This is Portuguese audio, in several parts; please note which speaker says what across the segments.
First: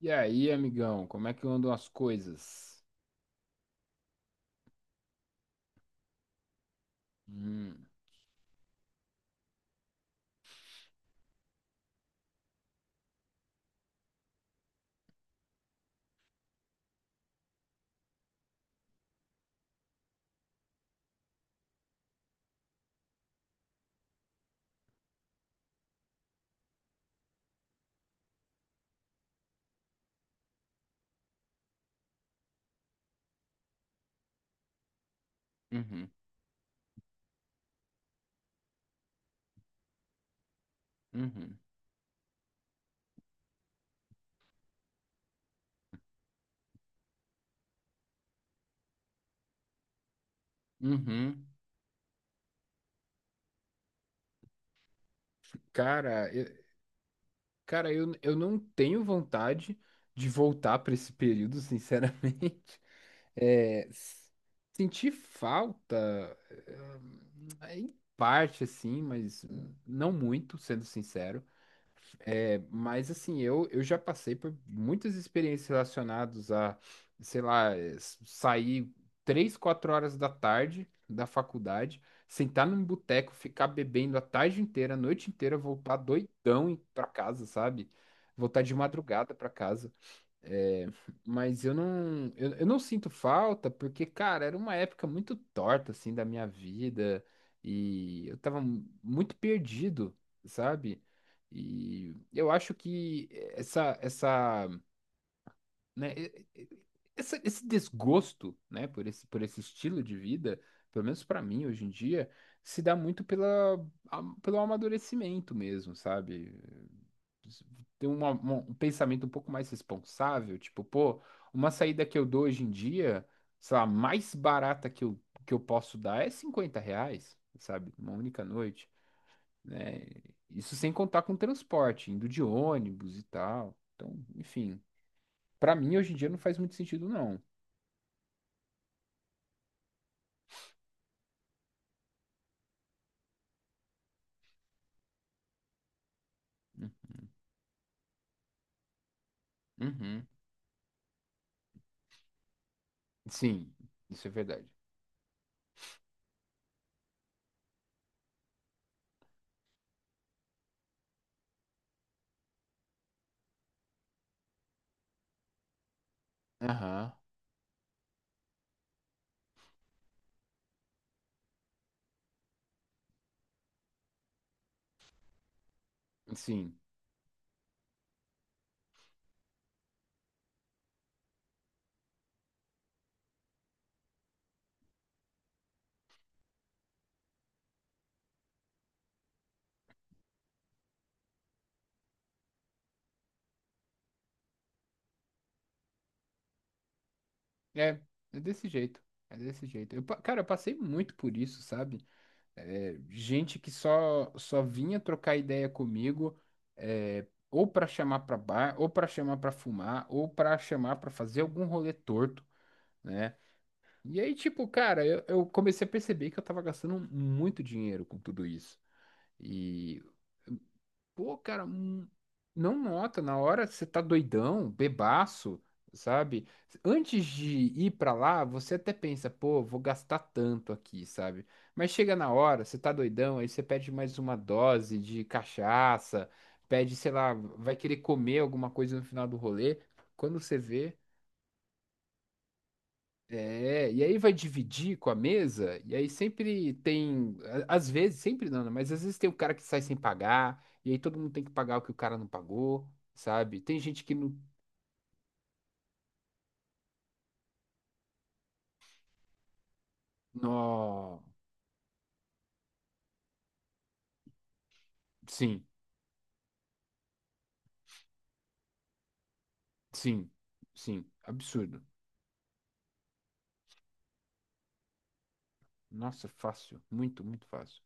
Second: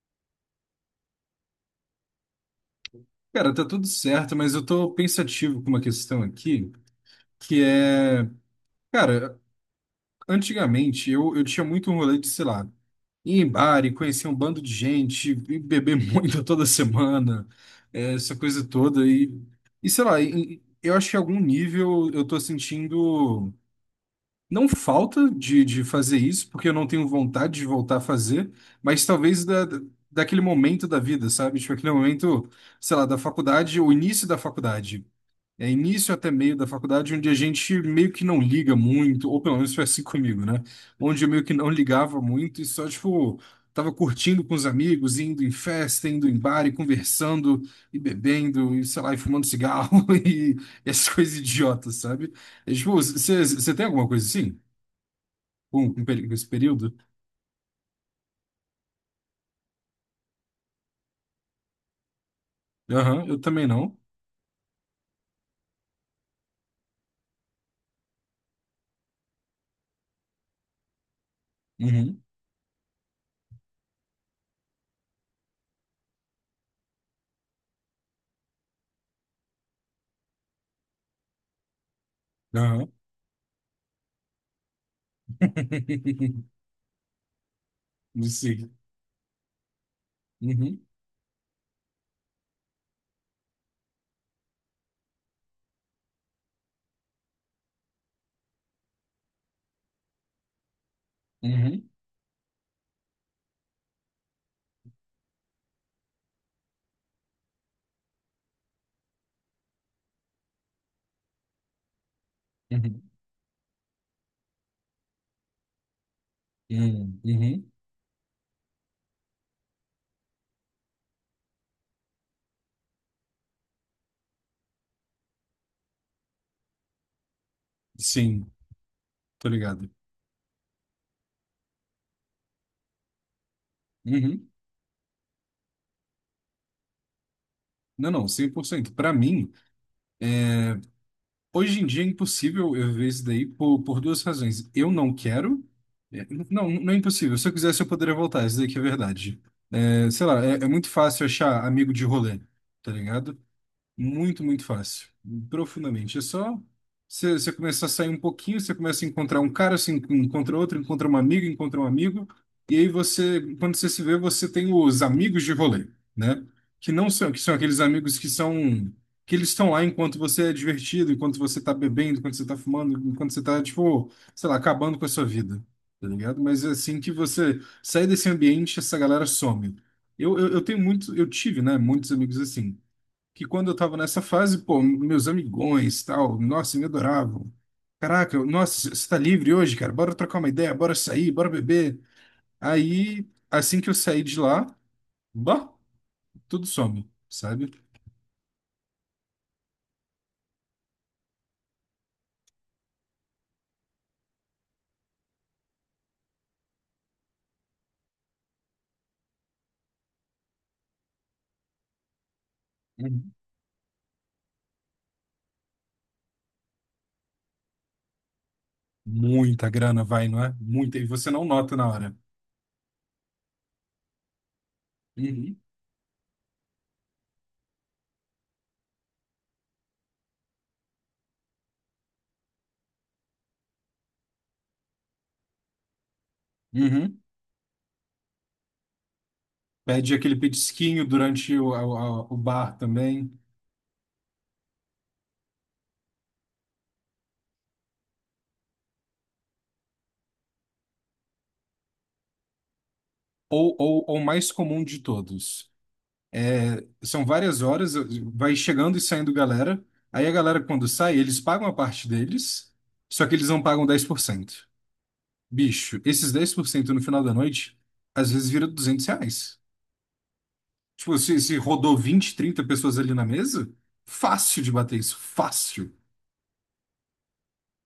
Speaker 1: E aí, amigão, como é que andam as coisas?
Speaker 2: Cara, tá tudo certo, mas eu tô pensativo com uma questão aqui, que
Speaker 1: Hum.
Speaker 2: é, cara, antigamente eu tinha muito um rolê de, sei lá, ir em bar e conhecer um bando de gente, e beber muito toda semana, é, essa coisa toda, e eu acho que em algum nível eu tô sentindo, não falta de fazer isso, porque eu não tenho vontade de voltar a fazer, mas talvez daquele momento da vida, sabe? Tipo, aquele momento, sei lá, da faculdade, o início da faculdade é
Speaker 1: Uhum,
Speaker 2: início até meio da faculdade, onde a gente meio que não liga muito, ou pelo menos foi assim comigo, né? Onde eu meio que
Speaker 1: uhum,
Speaker 2: não ligava muito e só, tipo, tava curtindo com os amigos, indo em festa, indo em bar e conversando e bebendo e, sei lá, e fumando cigarro e essas coisas
Speaker 1: uhum.
Speaker 2: idiotas, sabe? É, tipo, você tem alguma coisa assim? Com
Speaker 1: Cara,
Speaker 2: com
Speaker 1: eu,
Speaker 2: esse período?
Speaker 1: cara, eu não tenho vontade de voltar para esse período, sinceramente.
Speaker 2: Aham, eu também
Speaker 1: É,
Speaker 2: não.
Speaker 1: senti falta, em parte, assim, mas não muito, sendo sincero.
Speaker 2: Uhum,
Speaker 1: É, mas assim, eu já passei por muitas experiências relacionadas a, sei lá, sair três, quatro horas da tarde da faculdade, sentar num
Speaker 2: aham.
Speaker 1: boteco, ficar bebendo a tarde inteira, a noite inteira, voltar doidão pra casa, sabe? Voltar de
Speaker 2: Sim.
Speaker 1: madrugada pra casa.
Speaker 2: Uhum,
Speaker 1: É, mas eu não, eu não sinto falta porque, cara, era uma época muito torta, assim, da minha vida e eu tava muito perdido, sabe?
Speaker 2: uhum,
Speaker 1: E eu acho que essa, né, e- essa- esse desgosto, né, por esse estilo de vida, pelo menos pra mim hoje em dia, se dá
Speaker 2: uhum,
Speaker 1: muito pela, pelo amadurecimento mesmo, sabe?
Speaker 2: uhum, uhum.
Speaker 1: Ter um pensamento um pouco mais responsável, tipo, pô, uma saída que eu dou hoje em dia, sei lá, mais barata que eu posso dar é R$ 50, sabe? Uma única
Speaker 2: Sim,
Speaker 1: noite,
Speaker 2: tô ligado.
Speaker 1: né? Isso sem contar com transporte, indo de ônibus e tal. Então,
Speaker 2: Uhum.
Speaker 1: enfim, pra mim hoje em dia não faz muito sentido, não.
Speaker 2: Não, não, 100%. Para mim, hoje em dia é impossível eu ver isso daí por duas razões. Eu não quero. Não, não é impossível. Se eu quisesse, eu poderia voltar. Isso daí que é verdade. É, sei
Speaker 1: Uhum.
Speaker 2: lá, é muito fácil achar amigo de rolê, tá ligado?
Speaker 1: Sim, isso é
Speaker 2: Muito, muito
Speaker 1: verdade.
Speaker 2: fácil. Profundamente. É só você começar a sair um pouquinho, você começa a encontrar um cara, você encontra outro, encontra uma amiga, encontra um amigo, e aí você, quando você se vê, você tem os amigos de rolê, né? Que não
Speaker 1: Aham,
Speaker 2: são, que são aqueles amigos que são, que eles estão lá enquanto você é divertido, enquanto você tá bebendo, enquanto você tá fumando, enquanto você tá, tipo, sei lá, acabando com a sua vida, tá ligado? Mas é
Speaker 1: sim.
Speaker 2: assim que você sai desse ambiente, essa galera some. Eu tenho muito, eu tive, né, muitos amigos assim que quando eu tava nessa fase, pô, meus amigões, tal, nossa, me adoravam. Caraca, nossa, você tá livre hoje, cara? Bora trocar uma ideia, bora sair, bora beber. Aí, assim que eu saí de lá, bah, tudo some, sabe?
Speaker 1: É, é desse jeito. É desse jeito. Eu, cara, eu passei muito por isso, sabe? É, gente que só vinha trocar ideia comigo, é, ou para chamar para bar, ou para chamar para fumar, ou para chamar para fazer algum rolê torto,
Speaker 2: Uhum.
Speaker 1: né? E aí, tipo, cara, eu comecei a perceber que eu tava gastando muito dinheiro com tudo isso.
Speaker 2: Muita grana
Speaker 1: E
Speaker 2: vai, não é? Muita, e você
Speaker 1: pô,
Speaker 2: não
Speaker 1: cara,
Speaker 2: nota na hora.
Speaker 1: não nota, na hora você tá doidão,
Speaker 2: Uhum.
Speaker 1: bebaço, sabe? Antes de ir pra lá, você até pensa, pô, vou gastar tanto aqui, sabe? Mas chega na hora, você tá doidão, aí você pede mais uma dose de cachaça, pede, sei
Speaker 2: Uhum.
Speaker 1: lá, vai querer comer alguma coisa no final do rolê.
Speaker 2: Pede aquele
Speaker 1: Quando você vê,
Speaker 2: petisquinho durante o bar também.
Speaker 1: é, e aí vai dividir com a mesa, e aí sempre tem, às vezes, sempre não, né? Mas às vezes tem um cara que sai sem pagar, e aí todo mundo tem que pagar o que o cara não pagou, sabe?
Speaker 2: ou,
Speaker 1: Tem gente
Speaker 2: ou,
Speaker 1: que
Speaker 2: ou
Speaker 1: não,
Speaker 2: mais comum de todos. São várias horas, vai chegando e saindo galera. Aí a galera, quando sai,
Speaker 1: no...
Speaker 2: eles pagam a parte deles, só que eles não pagam 10%.
Speaker 1: Sim,
Speaker 2: Bicho, esses 10% no final da noite, às vezes vira R$ 200.
Speaker 1: sim, sim,
Speaker 2: Tipo, se
Speaker 1: absurdo.
Speaker 2: rodou 20, 30 pessoas ali na mesa, fácil de bater isso, fácil.
Speaker 1: Nossa, fácil, muito, muito fácil.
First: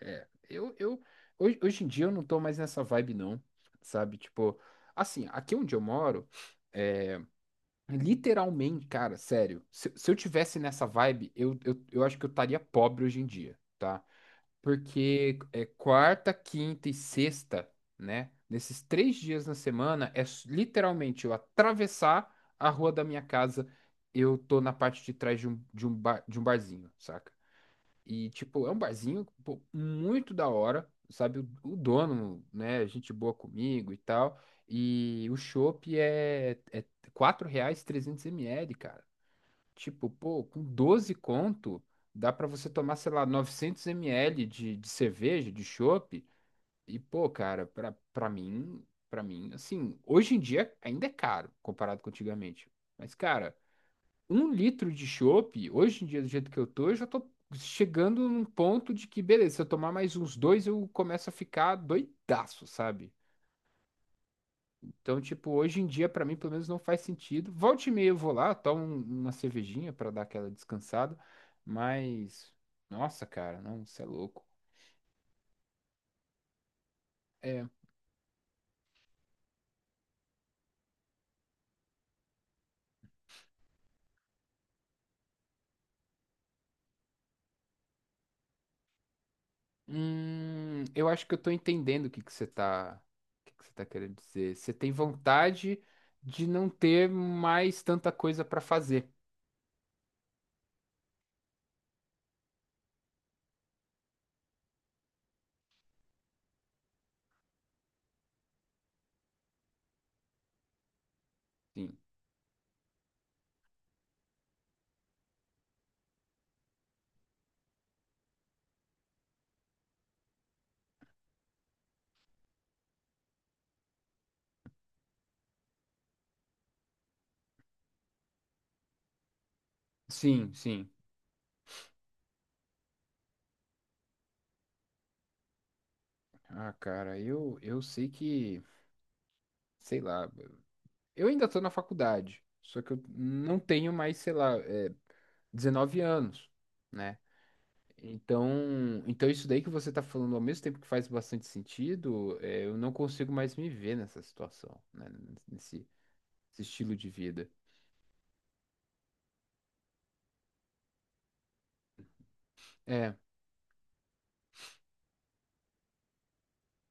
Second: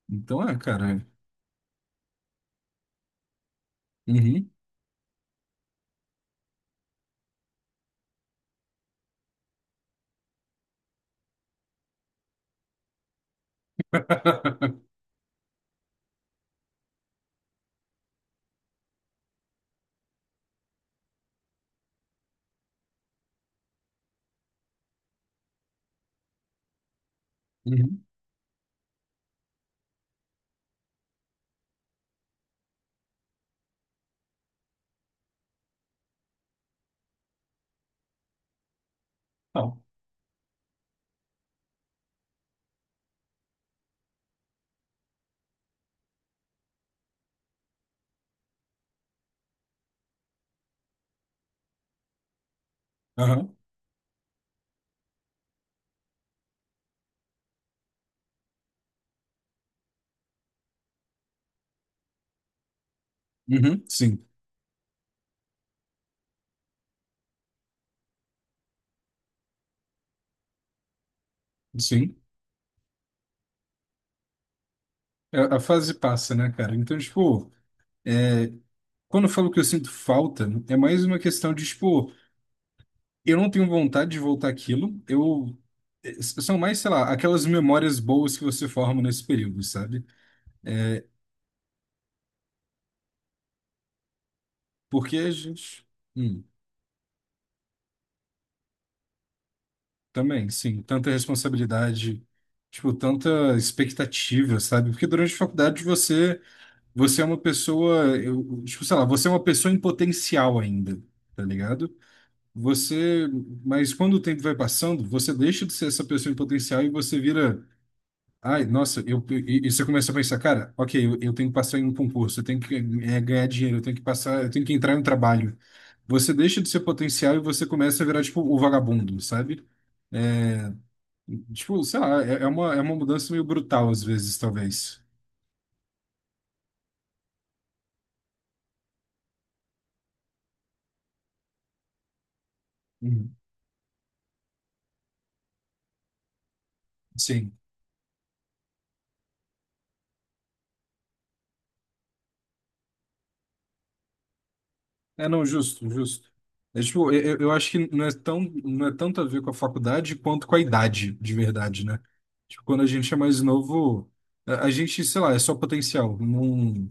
Speaker 1: É,
Speaker 2: Então é, cara. É.
Speaker 1: hoje em dia eu não tô mais nessa vibe não, sabe?
Speaker 2: Uhum,
Speaker 1: Tipo, assim, aqui onde eu moro, literalmente, cara, sério. Se eu tivesse nessa vibe, eu acho que eu estaria pobre hoje em dia, tá? Porque é quarta, quinta e sexta, né? Nesses três dias na semana, é literalmente eu atravessar a rua da minha casa, eu tô na parte de trás de bar, de um barzinho, saca?
Speaker 2: uhum,
Speaker 1: E, tipo, é um barzinho, pô, muito da hora, sabe? O dono, né? Gente boa comigo e tal. E o chopp é R$ 4 trezentos ml cara.
Speaker 2: não.
Speaker 1: Tipo, pô, com 12 conto, dá pra você tomar, sei lá, 900 ml de cerveja, de chopp. E, pô, cara, pra mim, assim, hoje em dia ainda é caro comparado com antigamente. Mas, cara,
Speaker 2: Aham,
Speaker 1: um litro de chopp, hoje em dia, do jeito que eu tô, eu já tô chegando num ponto de que, beleza, se eu tomar mais uns dois, eu começo a ficar doidaço, sabe?
Speaker 2: uhum, sim,
Speaker 1: Então, tipo, hoje em dia, pra mim, pelo menos não faz sentido. Volte e meia eu vou lá, tomo uma cervejinha pra dar aquela descansada,
Speaker 2: sim.
Speaker 1: mas, nossa, cara, não, você é louco.
Speaker 2: A fase passa, né, cara? Então, tipo.
Speaker 1: É,
Speaker 2: é, Quando eu falo que eu sinto falta, é mais uma questão de, tipo, eu não tenho vontade de voltar àquilo, eu... São mais, sei lá, aquelas memórias boas que você forma nesse período, sabe?
Speaker 1: eu acho que eu tô entendendo o que que você tá, o que que você tá querendo dizer. Você tem
Speaker 2: Porque a
Speaker 1: vontade
Speaker 2: gente... hum,
Speaker 1: de não ter mais tanta coisa pra fazer.
Speaker 2: Também, sim, tanta responsabilidade, tipo, tanta expectativa, sabe? Porque durante a faculdade você, você é uma pessoa, eu, tipo, sei lá, você é uma pessoa em potencial ainda, tá ligado?
Speaker 1: Sim.
Speaker 2: Você... Mas quando o tempo vai passando, você deixa de ser essa pessoa em potencial e você vira. Ai, nossa, eu, e você começa a pensar, cara, ok, eu tenho que passar em um concurso, eu tenho que ganhar dinheiro, eu tenho que passar, eu tenho que entrar em um trabalho. Você deixa de ser potencial e você começa a virar, tipo, o vagabundo, sabe?
Speaker 1: Sim,
Speaker 2: É,
Speaker 1: sim.
Speaker 2: Tipo, sei lá, é uma mudança meio brutal às vezes, talvez.
Speaker 1: Ah, cara, eu sei que, sei lá, eu ainda tô na faculdade, só que eu
Speaker 2: Uhum.
Speaker 1: não tenho mais, sei lá, é, 19 anos, né?
Speaker 2: Sim.
Speaker 1: Então, então isso daí que você tá falando, ao mesmo tempo que faz bastante sentido, é, eu não consigo mais me ver nessa situação, né?
Speaker 2: É, não,
Speaker 1: Nesse,
Speaker 2: justo, justo.
Speaker 1: nesse
Speaker 2: É,
Speaker 1: estilo de
Speaker 2: tipo, eu
Speaker 1: vida.
Speaker 2: acho que não é tão, não é tanto a ver com a faculdade quanto com a idade, de verdade, né? Tipo, quando a gente
Speaker 1: É,
Speaker 2: é mais novo, a gente, sei lá, é só potencial. Não,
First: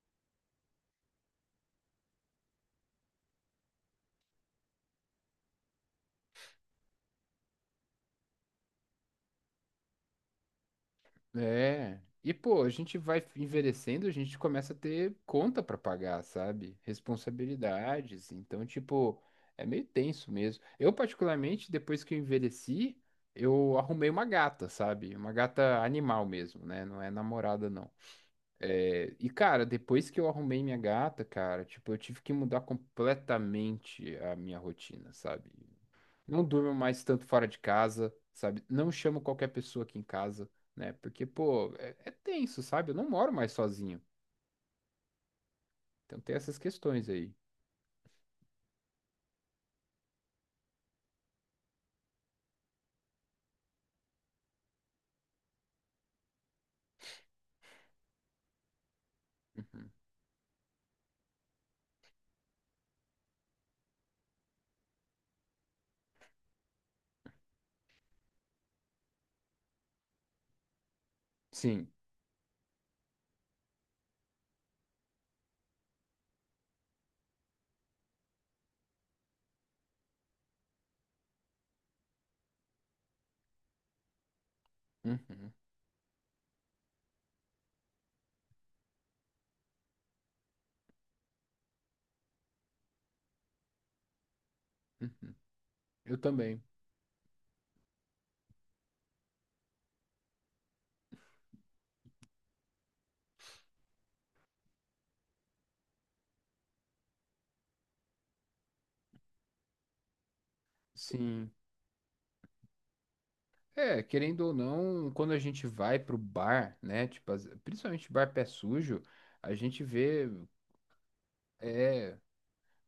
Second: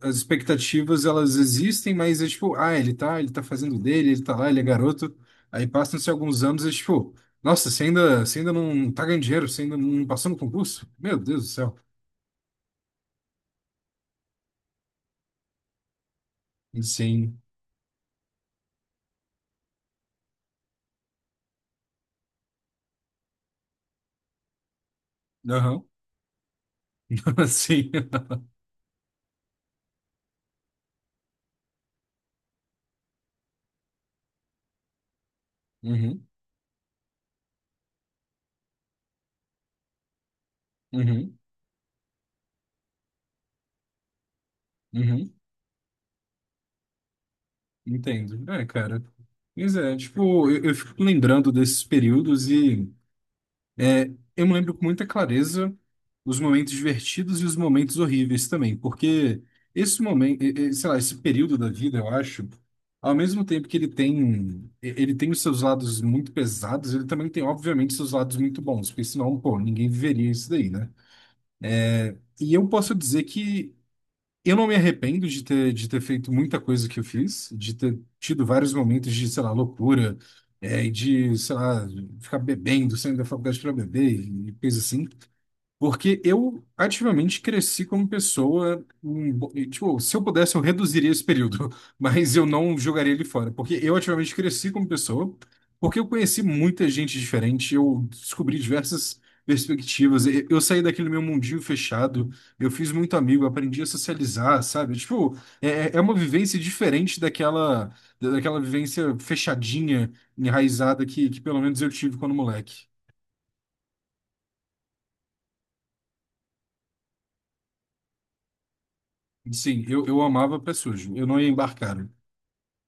Speaker 2: as expectativas elas existem, mas é tipo, ah, ele tá, fazendo o dele, ele tá lá, ele é garoto. Aí passam-se alguns anos e é tipo, nossa, você ainda não tá ganhando dinheiro, você ainda não passou no concurso? Meu Deus do céu.
Speaker 1: é. E, pô, a gente vai envelhecendo, a gente começa a ter conta pra pagar, sabe?
Speaker 2: Sim.
Speaker 1: Responsabilidades. Então, tipo, é meio tenso mesmo. Eu, particularmente, depois que eu envelheci, eu arrumei uma gata, sabe? Uma gata
Speaker 2: Aham.
Speaker 1: animal mesmo, né? Não é namorada,
Speaker 2: Sim.
Speaker 1: não. É, e, cara, depois que eu arrumei minha gata, cara, tipo, eu tive que mudar completamente a minha rotina, sabe?
Speaker 2: Uhum.
Speaker 1: Não durmo mais tanto fora de casa, sabe? Não chamo qualquer pessoa aqui em casa, né? Porque,
Speaker 2: Uhum.
Speaker 1: pô, é, é tenso, sabe? Eu não moro mais sozinho.
Speaker 2: Uhum.
Speaker 1: Então tem essas questões aí.
Speaker 2: Entendo. É, cara. Mas é, tipo, eu fico lembrando desses períodos e É, eu me lembro com muita clareza os momentos divertidos e os momentos horríveis também, porque
Speaker 1: Uhum.
Speaker 2: esse momento, sei lá, esse período da vida, eu acho, ao mesmo tempo que ele tem, ele tem os seus lados muito pesados, ele também tem, obviamente, seus lados muito bons, porque senão, pô, ninguém viveria isso daí, né?
Speaker 1: Sim.
Speaker 2: E eu posso dizer que eu não me arrependo de ter feito muita coisa que eu fiz, de ter tido vários momentos de, sei lá, loucura, e de, sei lá, ficar bebendo, saindo da faculdade para beber e coisa assim.
Speaker 1: Uhum.
Speaker 2: Porque eu ativamente cresci como pessoa. Tipo, se eu pudesse, eu reduziria esse período, mas eu não jogaria ele fora. Porque eu ativamente cresci como
Speaker 1: Uhum.
Speaker 2: pessoa, porque eu
Speaker 1: Eu
Speaker 2: conheci
Speaker 1: também.
Speaker 2: muita gente diferente, eu descobri diversas perspectivas. Eu saí daquele meu mundinho fechado, eu fiz muito amigo, aprendi a socializar, sabe? Tipo, é uma vivência diferente daquela, vivência fechadinha, enraizada que
Speaker 1: Sim.
Speaker 2: pelo menos eu tive quando moleque.
Speaker 1: É, querendo ou não, quando a gente vai pro bar, né? Tipo, principalmente bar pé sujo, a gente
Speaker 2: Sim, eu
Speaker 1: vê.
Speaker 2: amava pé sujo. Eu não ia embarcar
Speaker 1: É,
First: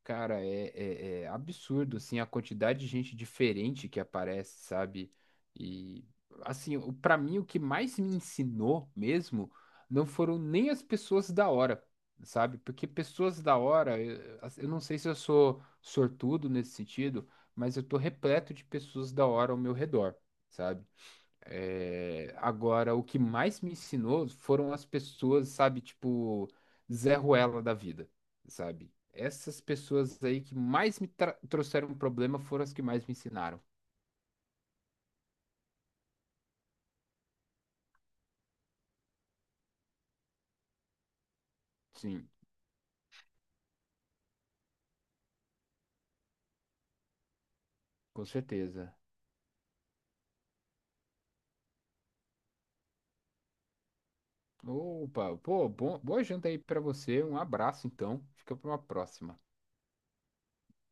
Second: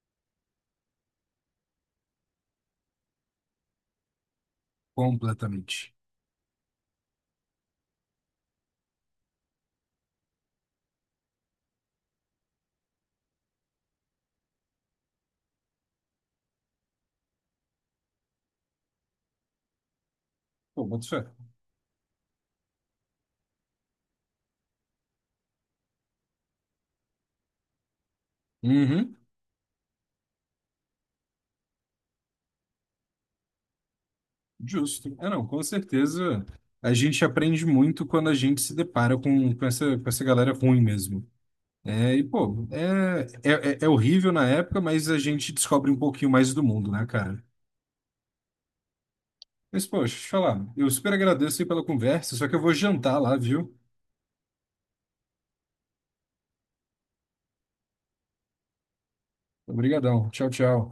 Speaker 1: cara, é, é absurdo, assim, a quantidade de gente diferente que aparece, sabe?
Speaker 2: completamente.
Speaker 1: E, assim, pra mim, o que mais me ensinou mesmo não foram nem as pessoas da hora, sabe? Porque pessoas da hora, eu não sei se eu sou sortudo nesse sentido, mas eu tô repleto de pessoas da hora ao meu redor,
Speaker 2: Pô,
Speaker 1: sabe?
Speaker 2: boto fé.
Speaker 1: É, agora, o que mais me ensinou foram as pessoas, sabe, tipo, Zé Ruela da vida, sabe?
Speaker 2: Uhum,
Speaker 1: Essas pessoas aí que mais me trouxeram problema foram as que mais me ensinaram.
Speaker 2: justo. É, não, com certeza a gente aprende muito quando a gente se depara com essa galera ruim mesmo. É, e,
Speaker 1: Sim,
Speaker 2: pô, é horrível na época, mas a gente descobre um pouquinho mais do mundo, né, cara?
Speaker 1: com certeza.
Speaker 2: Mas, poxa, deixa eu te falar, eu super agradeço aí pela conversa, só que eu vou jantar lá, viu?
Speaker 1: Opa, pô, bom, boa janta aí pra você. Um abraço, então. Fica pra uma próxima.
Speaker 2: Obrigadão. Tchau, tchau.